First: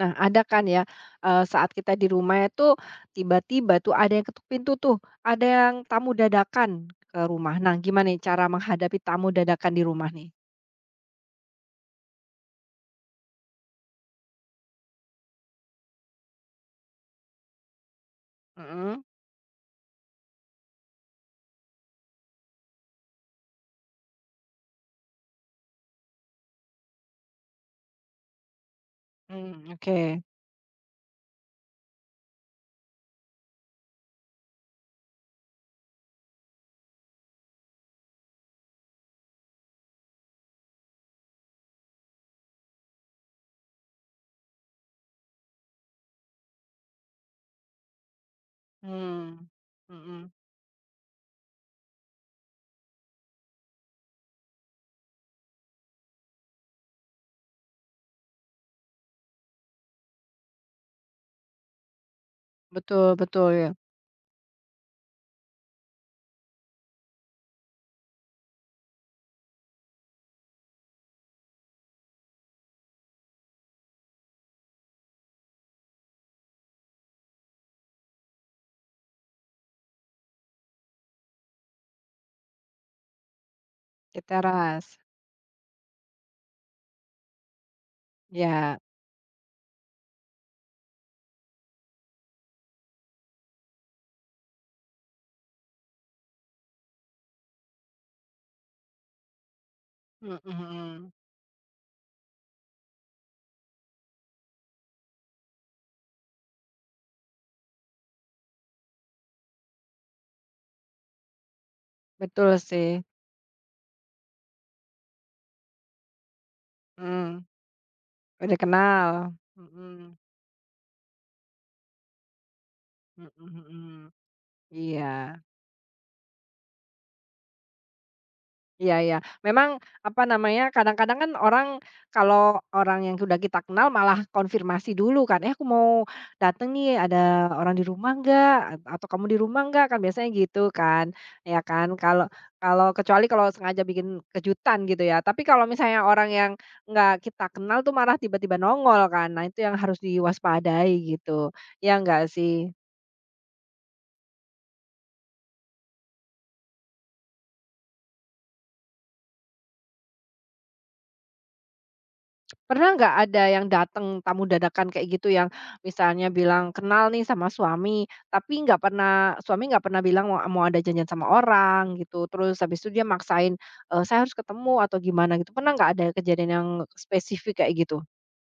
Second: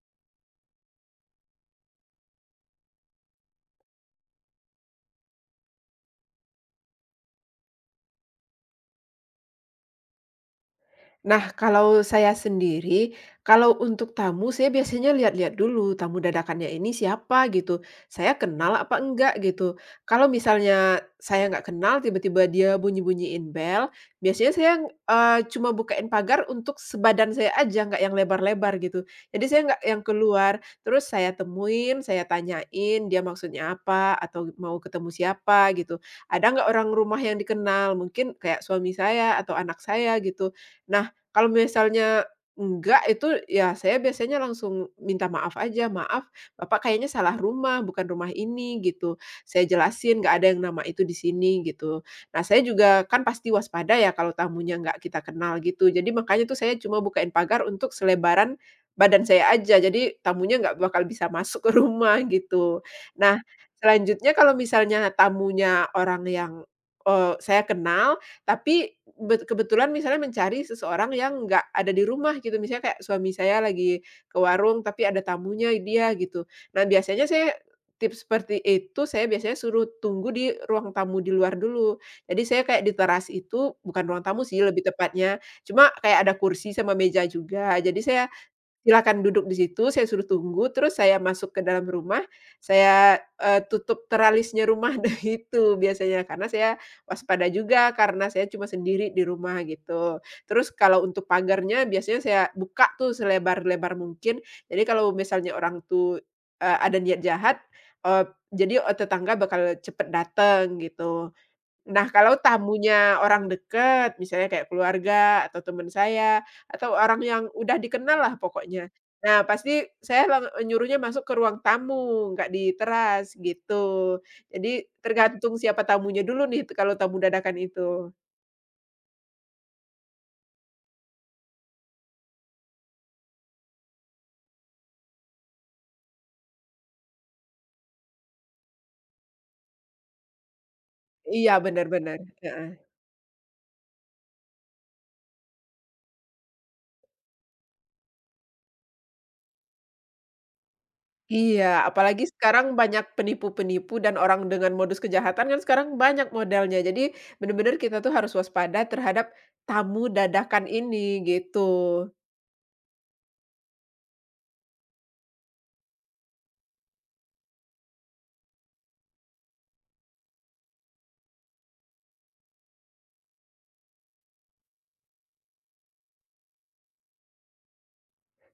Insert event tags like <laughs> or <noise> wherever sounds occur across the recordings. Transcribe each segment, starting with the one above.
Nah, ada kan ya, saat kita di rumah itu tiba-tiba tuh ada yang ketuk pintu tuh, ada yang tamu dadakan ke rumah. Nah, gimana nih cara menghadapi tamu dadakan di rumah nih? Nah, kalau saya sendiri, kalau untuk tamu saya biasanya lihat-lihat dulu tamu dadakannya ini siapa gitu. Saya kenal apa Mhm. enggak gitu. Kalau misalnya saya nggak kenal tiba-tiba dia bunyi-bunyiin bel, biasanya saya, cuma bukain pagar untuk sebadan saya aja, nggak yang lebar-lebar gitu. Jadi saya Mmm, nggak oke. yang keluar, terus saya temuin, saya tanyain dia maksudnya apa, atau mau ketemu siapa gitu. Ada nggak orang rumah yang dikenal, mungkin kayak suami saya atau anak saya gitu. Nah, kalau misalnya enggak itu ya saya biasanya langsung minta maaf aja, "Maaf, Bapak kayaknya salah rumah, bukan rumah ini," gitu. Mmm. Saya jelasin, Mhm. "Nggak ada yang nama itu di sini," gitu. Nah, saya juga kan pasti waspada ya kalau tamunya nggak kita kenal gitu. Jadi makanya tuh saya cuma bukain pagar untuk selebaran badan saya aja, jadi tamunya nggak bakal bisa masuk ke rumah gitu. Betul, Nah, betul ya. selanjutnya kalau misalnya tamunya orang yang, saya kenal tapi kebetulan misalnya mencari seseorang yang nggak ada di rumah gitu, misalnya kayak suami saya lagi ke warung tapi ada tamunya dia gitu. Nah, biasanya saya tips seperti itu saya biasanya suruh tunggu di ruang tamu di luar dulu. Jadi saya kayak di teras itu bukan Di ruang tamu sih lebih teras, tepatnya, cuma kayak ada kursi sama meja juga. Jadi saya ya. silakan duduk di situ, saya suruh tunggu, terus saya masuk ke dalam rumah, saya, tutup teralisnya rumah <laughs> dah itu biasanya, karena saya waspada juga, karena saya cuma sendiri di rumah gitu. Mhm, Terus kalau mhm. untuk pagarnya biasanya saya buka tuh selebar-lebar mungkin, jadi kalau misalnya orang tuh, ada niat jahat, jadi, tetangga bakal cepet dateng gitu. Nah, kalau Betul sih. tamunya orang dekat, misalnya kayak keluarga atau teman saya, atau orang yang Mhm. udah dikenal lah Udah pokoknya. kenal. Nah, pasti Mhm. saya nyuruhnya masuk ke ruang tamu, nggak di Mhm, teras, mhm. gitu. Jadi Iya. tergantung siapa tamunya dulu nih, kalau tamu dadakan itu. Iya, iya. Memang, apa namanya, kadang-kadang kan orang kalau orang yang sudah kita kenal malah konfirmasi dulu kan, "Eh, aku mau datang nih, ada orang di rumah nggak? Atau kamu di rumah nggak?" Kan biasanya gitu kan, Iya, ya kan. benar-benar Kalau heeh. kalau kecuali kalau sengaja bikin kejutan gitu ya. Tapi kalau misalnya orang yang nggak kita kenal tuh marah tiba-tiba nongol kan, nah itu yang harus diwaspadai gitu, Iya, ya apalagi nggak sih? sekarang banyak penipu-penipu dan orang dengan modus kejahatan kan sekarang banyak modelnya. Jadi benar-benar kita tuh harus waspada terhadap tamu dadakan ini, gitu. Pernah nggak ada yang datang tamu dadakan kayak gitu yang misalnya bilang kenal nih sama suami, tapi nggak pernah suami nggak pernah bilang mau mau ada janjian sama orang gitu, terus habis itu dia maksain, "Saya harus ketemu," atau gimana gitu, pernah nggak ada kejadian yang spesifik kayak gitu?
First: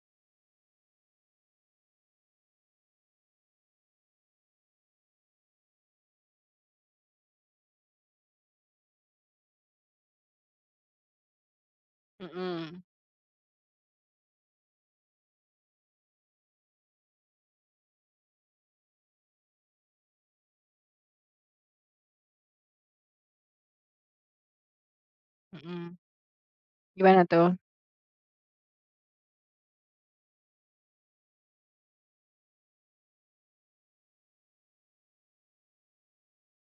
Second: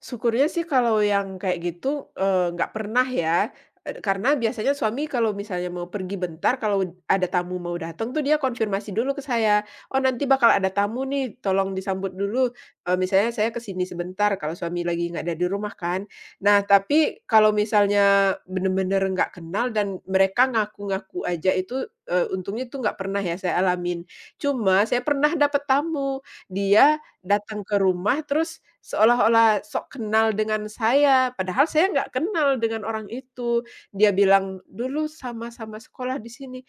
Syukurnya sih kalau yang kayak gitu, nggak pernah ya, karena biasanya suami kalau misalnya mau pergi bentar, kalau ada tamu mau datang tuh dia konfirmasi dulu ke saya, "Oh nanti bakal ada tamu nih, tolong disambut dulu," Mhm, misalnya saya ke sini sebentar kalau suami lagi nggak ada di rumah kan. Nah tapi kalau misalnya bener-bener nggak kenal dan mereka ngaku-ngaku aja itu, untungnya itu nggak pernah ya saya alamin. Cuma saya pernah dapet mhm. tamu, dia Gimana tuh? datang ke rumah terus seolah-olah sok kenal dengan saya, padahal saya nggak kenal dengan orang itu. Dia bilang, "Dulu sama-sama sekolah di sini."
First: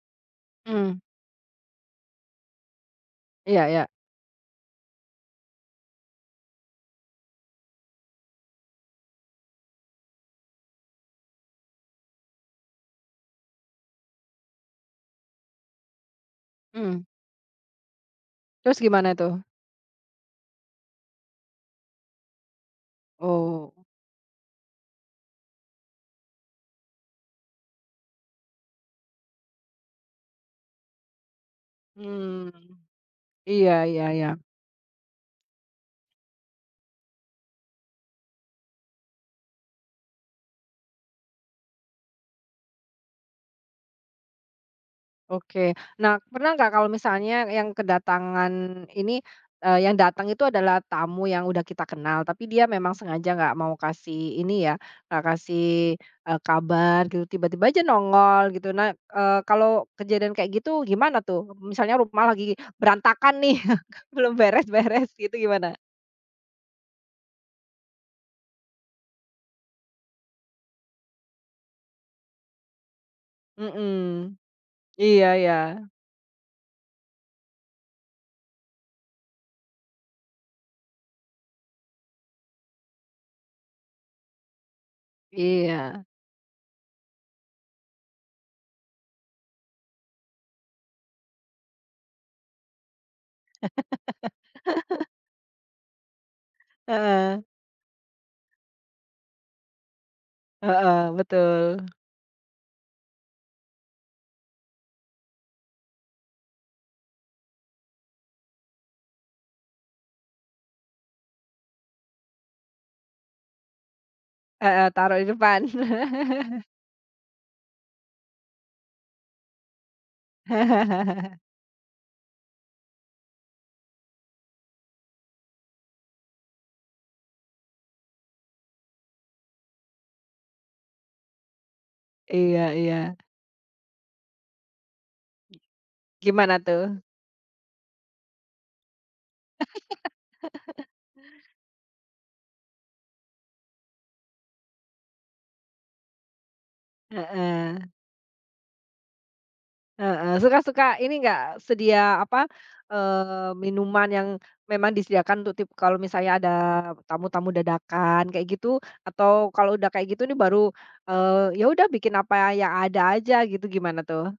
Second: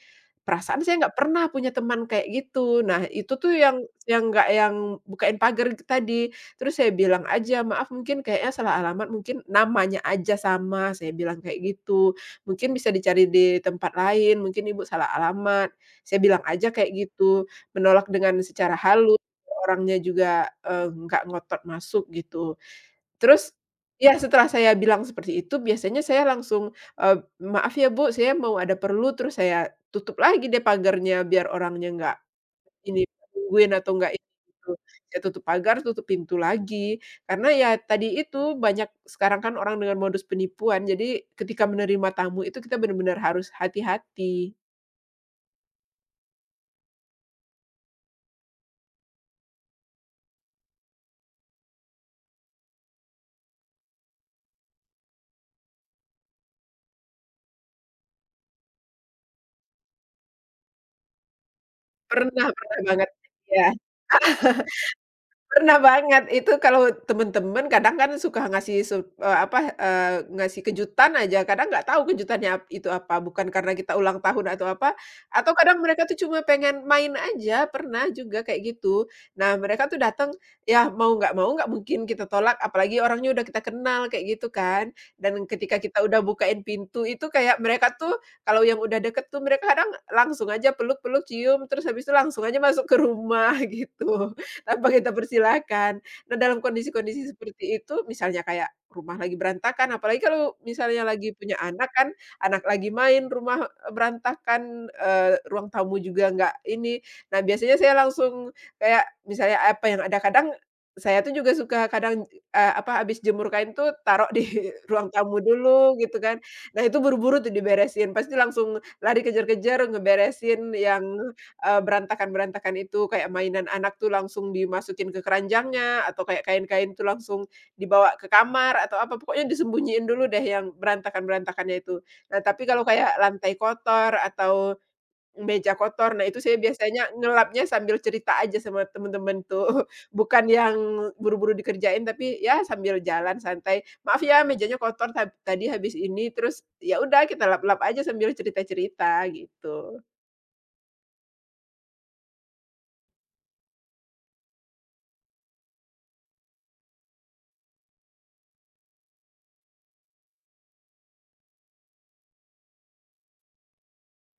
Perasaan Mmm. saya nggak pernah punya teman kayak gitu. Nah, itu tuh Iya, iya. yang nggak yang bukain pagar tadi. Terus saya bilang aja, "Maaf mungkin kayaknya salah alamat, mungkin namanya aja sama," saya bilang kayak gitu. "Mungkin bisa dicari di tempat lain, mungkin Ibu salah alamat." Saya bilang aja kayak Mhm. gitu, menolak dengan secara Terus gimana halus tuh? orangnya juga, nggak ngotot masuk gitu. Terus Oh. ya setelah saya bilang seperti itu biasanya saya langsung, eee, "Maaf ya Bu, saya mau ada perlu," terus saya tutup lagi deh pagarnya biar orangnya nggak Mmm. ini, nungguin Iya, atau iya, nggak ini iya. gitu. Saya tutup pagar, tutup pintu lagi. Karena ya tadi itu banyak sekarang kan orang dengan modus penipuan, jadi ketika menerima tamu itu kita benar-benar harus hati-hati. Oke. Nah, pernah nggak kalau misalnya yang kedatangan ini, yang datang itu adalah tamu yang udah kita kenal, tapi dia memang sengaja nggak mau kasih ini ya, nggak kasih, kabar gitu, tiba-tiba aja nongol gitu. Nah, kalau kejadian kayak gitu gimana tuh? Misalnya rumah Pernah lagi pernah banget, berantakan nih, iya. <laughs> belum beres-beres gitu gimana? Pernah banget, itu kalau temen-temen kadang kan suka ngasih apa, ngasih kejutan aja, kadang nggak tahu kejutannya itu apa, bukan karena kita ulang Mhm. tahun atau apa, Iya, atau iya. kadang mereka tuh cuma pengen main aja, pernah juga kayak gitu. Nah, mereka tuh datang, ya mau nggak mungkin kita tolak, apalagi orangnya udah kita kenal, kayak gitu kan. Dan ketika kita Iya. udah bukain pintu itu kayak mereka tuh kalau yang udah deket tuh mereka kadang langsung aja peluk-peluk, cium, terus habis itu langsung aja masuk ke rumah, <laughs> gitu. Tanpa <laughs> kita persilahkan. Nah, dalam kondisi-kondisi Heeh. seperti itu, misalnya kayak rumah lagi berantakan, apalagi kalau misalnya Heeh, lagi punya anak betul. kan, anak lagi main, rumah berantakan, ruang tamu juga nggak ini. Nah, biasanya saya langsung kayak misalnya apa yang ada, kadang saya tuh juga suka kadang, apa, habis jemur kain tuh taruh di <laughs> Heeh, ruang taruh di tamu depan. dulu gitu kan. <laughs> Nah, itu buru-buru tuh diberesin, pasti langsung lari kejar-kejar ngeberesin yang <laughs> berantakan-berantakan itu, kayak mainan anak tuh langsung dimasukin ke keranjangnya, atau kayak kain-kain tuh langsung dibawa ke kamar, atau apa, pokoknya disembunyiin dulu deh yang berantakan-berantakannya itu. Nah, tapi Iya, kalau iya. kayak lantai kotor atau meja kotor, nah itu saya Gimana tuh? biasanya ngelapnya sambil cerita aja sama temen-temen tuh, <laughs> bukan yang buru-buru dikerjain, tapi ya sambil jalan santai, "Maaf ya mejanya kotor tadi habis ini," terus ya udah kita lap-lap Heeh, aja sambil cerita-cerita, gitu. heeh. Suka-suka ini nggak sedia apa, minuman yang memang disediakan untuk tip kalau misalnya ada tamu-tamu dadakan kayak gitu? Atau kalau udah kayak gitu nih baru, eee, ya udah bikin apa yang ada aja gitu, gimana tuh?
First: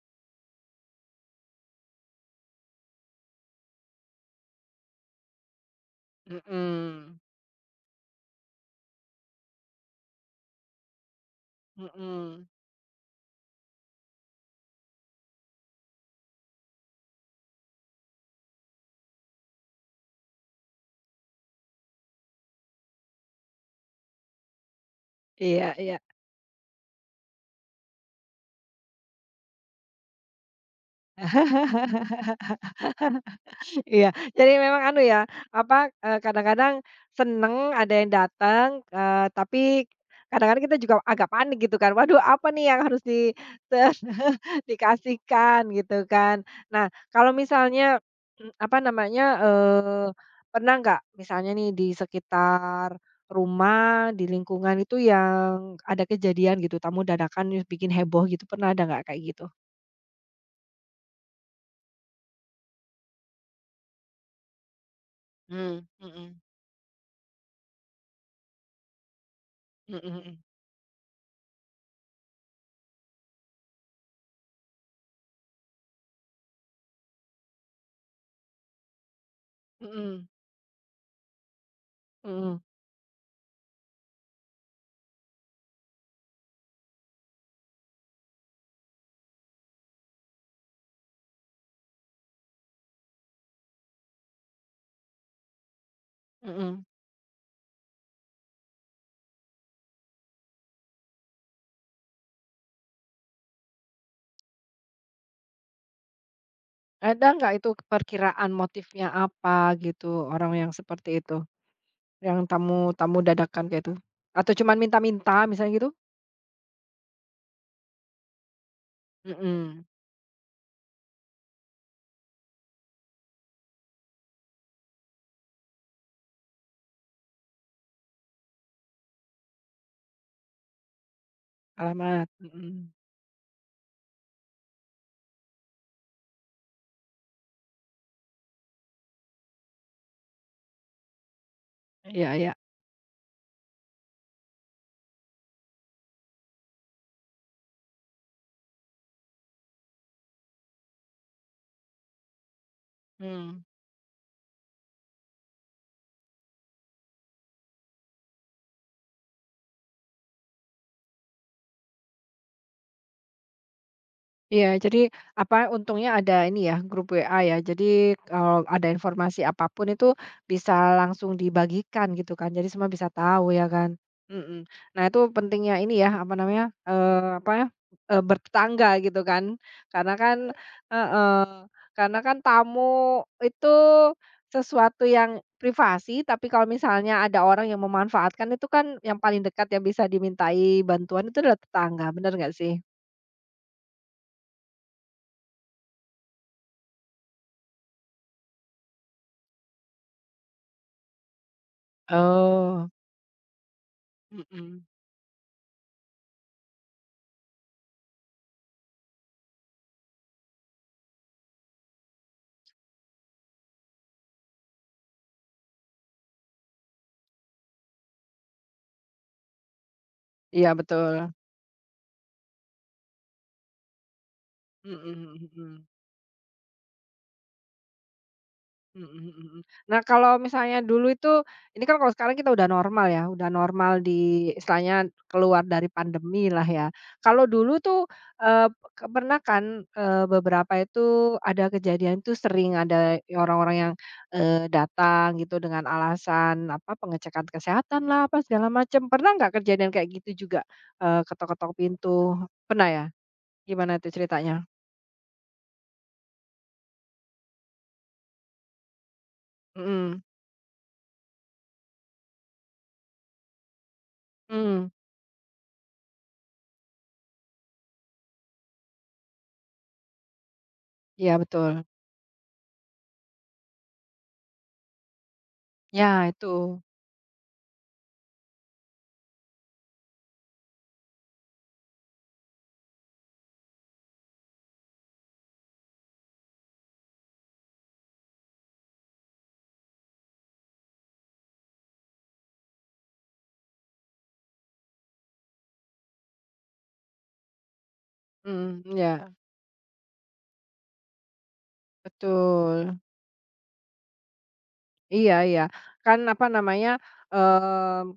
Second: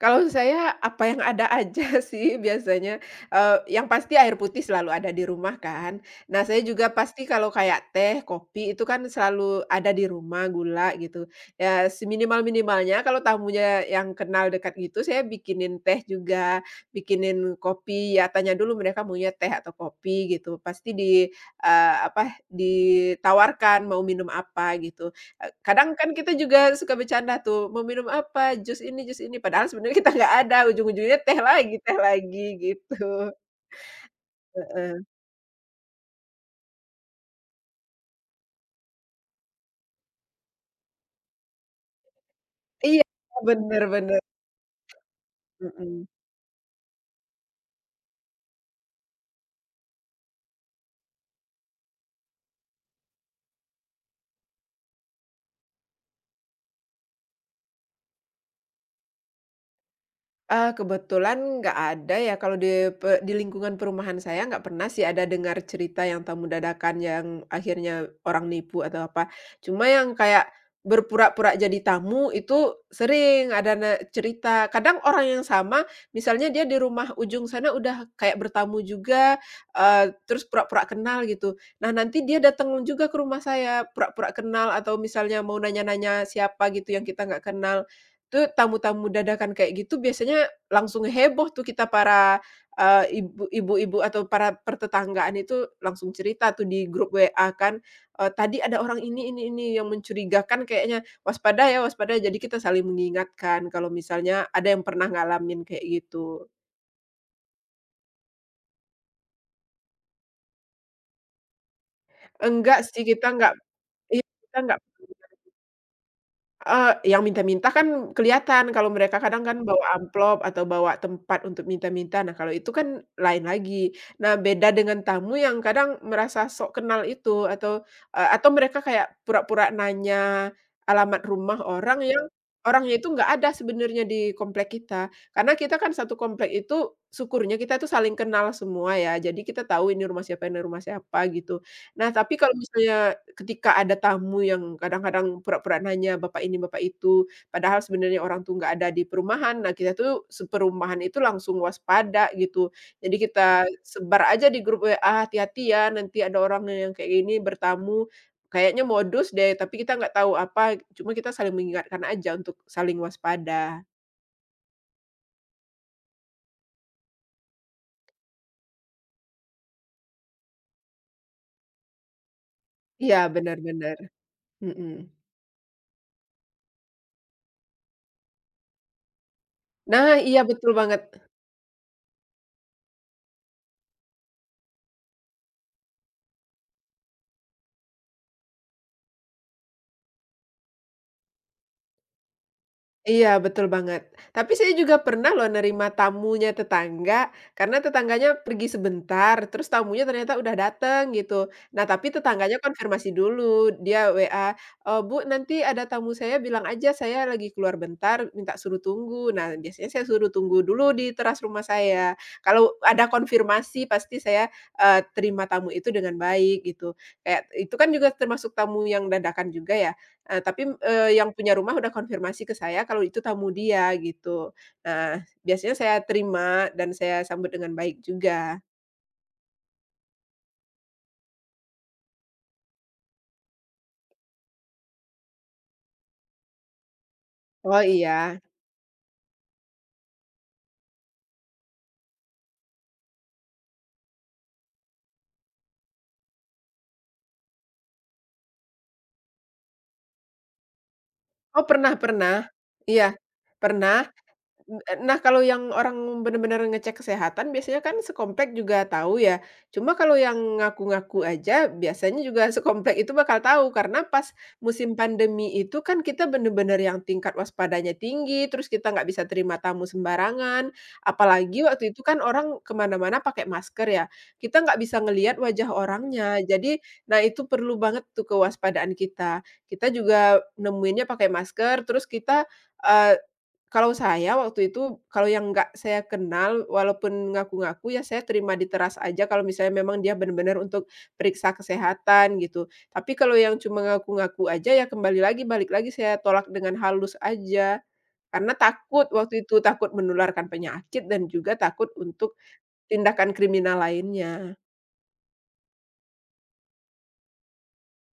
Kalau saya apa yang ada aja <laughs> sih biasanya, yang pasti air putih selalu ada di rumah kan. Nah, saya juga Mhm, pasti kalau kayak teh, kopi itu kan selalu ada di rumah, gula gitu. Ya mhm. seminimal-minimalnya kalau tamunya yang kenal dekat gitu, saya bikinin teh juga, bikinin kopi, ya tanya dulu mereka maunya teh atau kopi gitu. Pasti di apa, ditawarkan mau minum apa gitu. E Iya, kadang iya. kan kita juga suka bercanda tuh, "Mau minum apa? Jus ini jus ini." Padahal sebenarnya kita nggak ada, ujung-ujungnya teh lagi gitu, Iya, jadi memang heeh. anu ya, apa, kadang-kadang seneng ada yang datang, tapi kadang-kadang kita juga agak panik gitu kan, "Waduh apa nih yang harus Iya, di bener <laughs> bener, dikasihkan?" Gitu mhm. kan. Nah kalau misalnya, apa namanya, pernah nggak misalnya nih di sekitar rumah, di lingkungan itu yang ada kejadian gitu, tamu dadakan nih bikin heboh gitu, pernah ada nggak kayak gitu? Kebetulan nggak ada ya, kalau di di lingkungan perumahan saya nggak pernah sih ada dengar Mmm. cerita yang Mhm. tamu dadakan yang akhirnya orang nipu atau apa. Cuma Mhm, yang mhm. kayak berpura-pura jadi tamu itu sering ada cerita. Kadang orang yang sama, misalnya dia di rumah ujung sana udah kayak bertamu juga, Mhm, terus pura-pura kenal gitu. Nah, nanti dia mhm, datang juga ke rumah saya, pura-pura kenal atau misalnya mau nanya-nanya siapa gitu yang kita nggak kenal. Tuh tamu-tamu dadakan kayak gitu biasanya langsung heboh tuh kita para, ibu-ibu atau para pertetanggaan itu langsung cerita tuh mhm. di grup WA kan, "Tadi ada orang ini yang mencurigakan kayaknya, waspada ya waspada." Jadi kita saling mengingatkan kalau misalnya ada yang pernah ngalamin kayak gitu. Ada nggak itu perkiraan motifnya apa gitu, orang yang seperti itu? Yang Enggak sih tamu-tamu kita enggak dadakan kayak itu? iya, Atau kita cuman enggak minta-minta misalnya gitu? Yang minta-minta kan kelihatan kalau mereka kadang kan bawa Mhm. amplop atau bawa tempat untuk minta-minta. Nah, kalau itu kan lain lagi. Nah, beda dengan tamu yang kadang merasa sok kenal itu atau, atau mereka kayak pura-pura nanya alamat rumah orang yang Alamat, mhm. orangnya itu nggak ada sebenarnya di komplek kita. Karena kita kan satu komplek itu syukurnya kita tuh saling kenal semua ya, jadi kita tahu ini rumah siapa gitu. Nah, Iya, tapi iya. kalau misalnya ketika ada tamu yang kadang-kadang pura-pura nanya, "Bapak ini, bapak itu," padahal sebenarnya orang tuh nggak ada di perumahan. Nah, kita tuh seperumahan itu langsung waspada gitu. Jadi Mmm. kita sebar aja di grup WA, "Hati-hati ya, nanti ada orang yang kayak gini bertamu." Kayaknya modus deh, tapi kita nggak tahu apa, cuma kita saling mengingatkan aja untuk saling waspada. Iya, jadi apa, untungnya ada ini ya, grup WA ya. Jadi kalau ada informasi apapun itu bisa langsung dibagikan gitu kan. Jadi semua bisa Iya, tahu benar ya kan. benar, Mhm. mhm. Nah, itu pentingnya ini ya, apa namanya, apa ya, bertetangga gitu kan. Nah, Karena kan iya betul banget. heeh, karena kan tamu itu sesuatu yang privasi, tapi kalau misalnya ada orang yang memanfaatkan itu kan yang paling dekat yang bisa dimintai bantuan itu adalah tetangga, bener nggak sih? Iya, betul banget. Tapi saya juga pernah loh nerima tamunya tetangga, karena tetangganya pergi sebentar, terus tamunya ternyata udah dateng gitu. Nah, tapi tetangganya Oh. konfirmasi dulu, dia WA, Mhm, "Eee, Bu, nanti ada tamu saya bilang aja saya lagi keluar bentar, minta suruh tunggu." Nah, biasanya saya suruh tunggu dulu di teras rumah saya. Kalau ada konfirmasi pasti saya, terima tamu itu dengan baik gitu. Kayak itu kan juga termasuk tamu yang dadakan juga ya. Tapi, iya betul. yang punya rumah udah konfirmasi ke saya kalau itu tamu dia gitu. Nah, Mhm, biasanya mhm, saya terima dan saya sambut dengan baik juga. mhm. Mhm, mhm. Nah kalau misalnya dulu itu, ini kan kalau sekarang kita udah normal ya, udah normal di istilahnya keluar dari pandemi lah ya. Kalau dulu Oh tuh, iya. eee, ke pernah kan, beberapa itu ada kejadian tuh sering ada orang-orang yang, datang gitu dengan alasan apa, pengecekan kesehatan lah, apa segala macam. Pernah nggak kejadian kayak gitu juga? Oh Ketok-ketok pernah pintu, pernah. pernah ya? Iya, Gimana pernah tuh ceritanya? nah kalau yang orang benar-benar ngecek kesehatan biasanya kan sekomplek juga tahu ya. Cuma kalau Mhm. yang ngaku-ngaku aja biasanya juga <laughs> sekomplek itu bakal tahu karena pas Mmm. musim pandemi itu kan kita benar-benar yang tingkat waspadanya tinggi, terus kita nggak bisa terima tamu sembarangan, Iya apalagi betul. waktu itu kan orang kemana-mana pakai masker ya. Kita nggak bisa ngelihat wajah Ya orangnya. itu, Jadi, nah itu perlu banget tuh kewaspadaan kita. Kita juga nemuinnya pakai masker, terus kita, eh, kalau saya waktu itu, kalau yang nggak saya kenal, walaupun ngaku-ngaku, ya saya terima di teras aja kalau misalnya memang dia benar-benar untuk periksa kesehatan gitu. Tapi kalau yang cuma ngaku-ngaku aja, ya kembali lagi, balik lagi saya tolak dengan halus aja. Karena mhm, takut iya waktu itu, takut menularkan penyakit dan juga takut untuk betul. tindakan kriminal lainnya. Iya, iya. Kan apa namanya, mmm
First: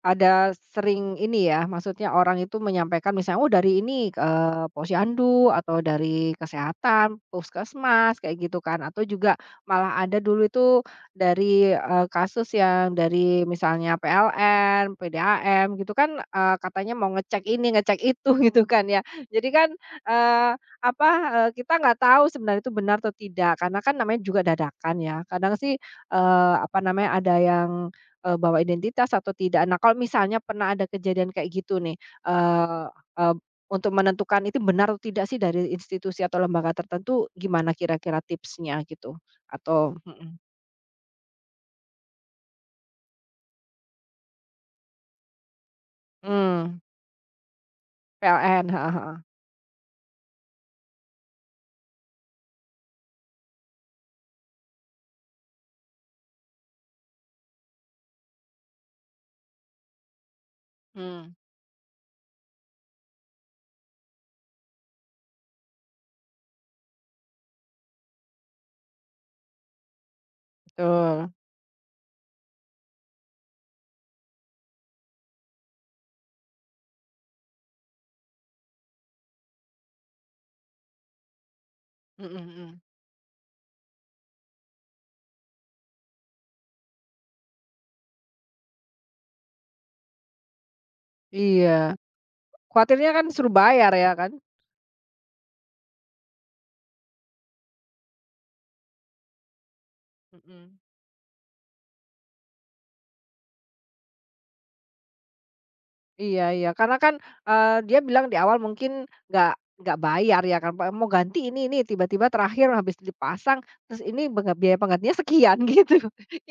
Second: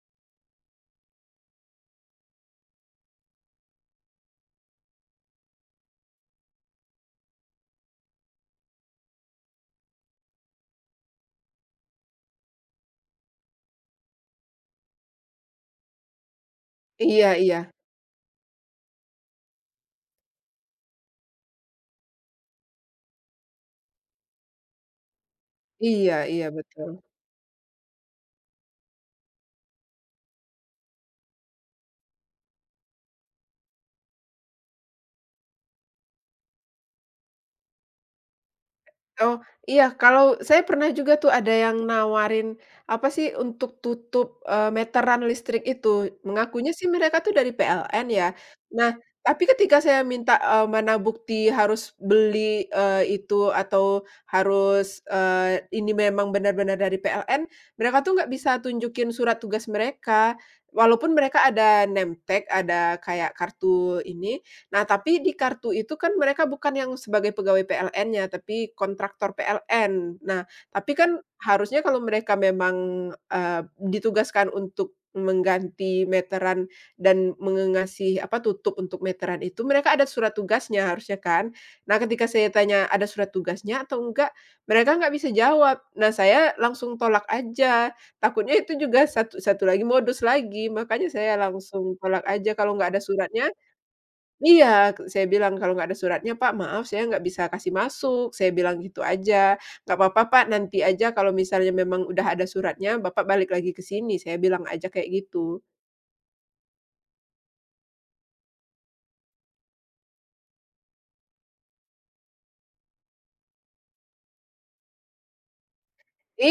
ada sering ini ya, maksudnya orang itu menyampaikan misalnya, "Oh dari ini, Posyandu atau dari kesehatan, puskesmas," kayak gitu kan. Atau juga malah ada dulu itu dari, kasus yang dari misalnya PLN, PDAM gitu kan, katanya mau Iya ngecek iya. ini, ngecek itu <laughs> gitu kan ya. Jadi kan, eee, apa, kita nggak tahu sebenarnya itu benar atau tidak, karena kan namanya juga dadakan ya. Kadang sih, Iya iya, apa betul. namanya, ada yang bawa identitas atau tidak. Nah, kalau misalnya pernah ada kejadian kayak gitu nih, eee eee, untuk menentukan itu benar atau tidak sih dari institusi atau lembaga tertentu, gimana kira-kira tipsnya gitu? Oh, iya, Atau mhm. kalau saya pernah juga tuh ada yang nawarin, apa sih, untuk tutup, meteran listrik itu. Mengakunya Mmm. sih mereka tuh dari PLN ya. PLN, heeh, Nah, heeh. tapi ketika saya minta, mana bukti harus beli, itu atau harus, ini memang benar-benar dari PLN, mereka tuh nggak bisa tunjukin surat tugas mereka. Walaupun Mmm, mereka ada name tag, ada kayak kartu ini, nah, tapi di kartu itu kan mereka bukan yang sebagai pegawai PLN-nya, tapi kontraktor PLN. Nah, tapi kan betul. harusnya kalau mereka memang, ditugaskan untuk mengganti meteran dan mengasih apa, tutup untuk meteran itu, mereka ada surat tugasnya harusnya kan. Nah, ketika Mhm, saya mhm. tanya ada surat tugasnya atau enggak, mereka nggak bisa jawab. Nah, saya langsung tolak aja, takutnya itu juga satu satu lagi modus lagi, makanya saya Iya, langsung tolak aja, kalau nggak ada khawatirnya kan suratnya suruh bayar ya kan? iya, saya bilang, "Kalau nggak ada suratnya, Pak, maaf saya nggak bisa kasih masuk." Saya bilang gitu aja. "Nggak apa-apa, Pak, nanti Mhm. aja kalau misalnya memang udah ada suratnya, Bapak balik lagi ke sini." Saya bilang aja kayak gitu. Iya, iya, karena kan, dia bilang di awal mungkin nggak bayar ya kan, Pak, mau ganti ini, tiba-tiba terakhir habis dipasang, terus ini bega biaya penggantinya sekian <laughs> gitu,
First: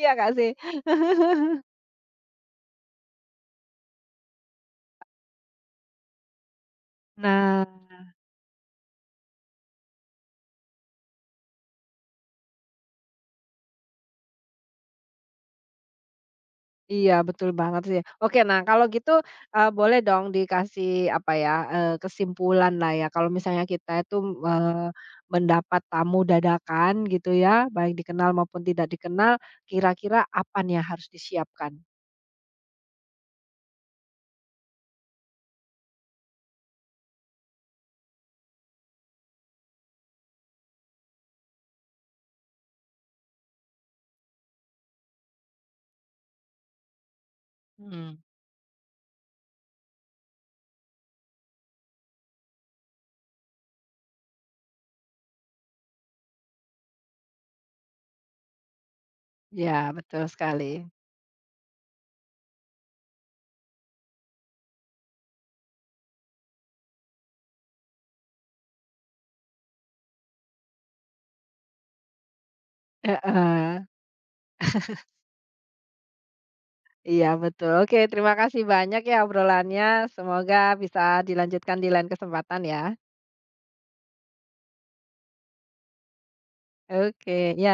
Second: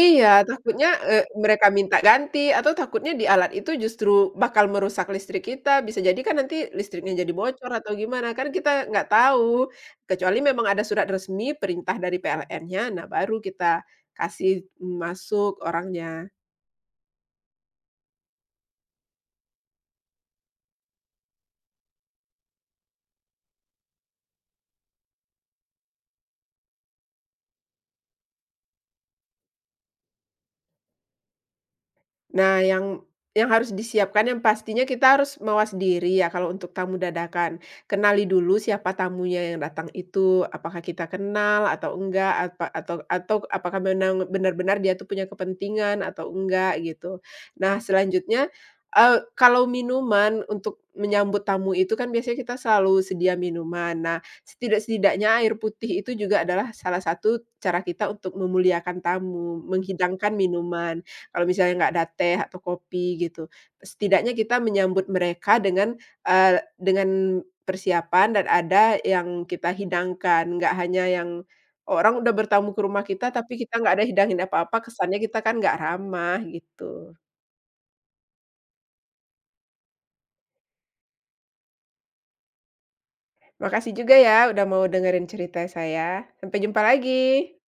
iya nggak sih? takutnya, <laughs> mereka minta ganti atau takutnya di alat itu justru bakal merusak listrik kita. Bisa jadi kan nanti listriknya jadi Nah, bocor atau gimana, kan kita nggak tahu. Kecuali memang ada surat resmi, perintah dari PLN-nya, nah baru kita kasih masuk orangnya. iya betul banget sih. Oke, nah kalau gitu, boleh dong dikasih apa ya, kesimpulan lah ya kalau misalnya kita itu, eee, mendapat tamu dadakan gitu ya, baik dikenal maupun tidak dikenal, kira-kira apa nih yang harus disiapkan? Nah, yang harus disiapkan yang pastinya kita harus mawas diri ya kalau untuk tamu dadakan. Kenali dulu siapa tamunya yang datang itu, apakah kita kenal atau enggak, apa atau apakah benar-benar dia tuh punya kepentingan atau enggak gitu. Nah, Mhm. selanjutnya, kalau minuman untuk menyambut tamu itu kan biasanya kita selalu sedia minuman. Nah, setidak-setidaknya air putih itu juga adalah salah satu cara kita untuk memuliakan tamu, Ya, betul menghidangkan sekali. minuman. Kalau misalnya nggak ada teh atau kopi gitu. Setidaknya kita menyambut mereka dengan, dengan persiapan dan ada yang kita hidangkan, nggak hanya yang orang udah bertamu ke rumah kita tapi kita Heeh, nggak ada hidangin apa-apa, kesannya kita kan nggak ramah gitu. iya betul. Oke, terima kasih banyak ya obrolannya. Semoga bisa dilanjutkan di lain kesempatan ya. Makasih juga ya udah mau dengerin cerita saya. Sampai jumpa lagi. Oke, ya.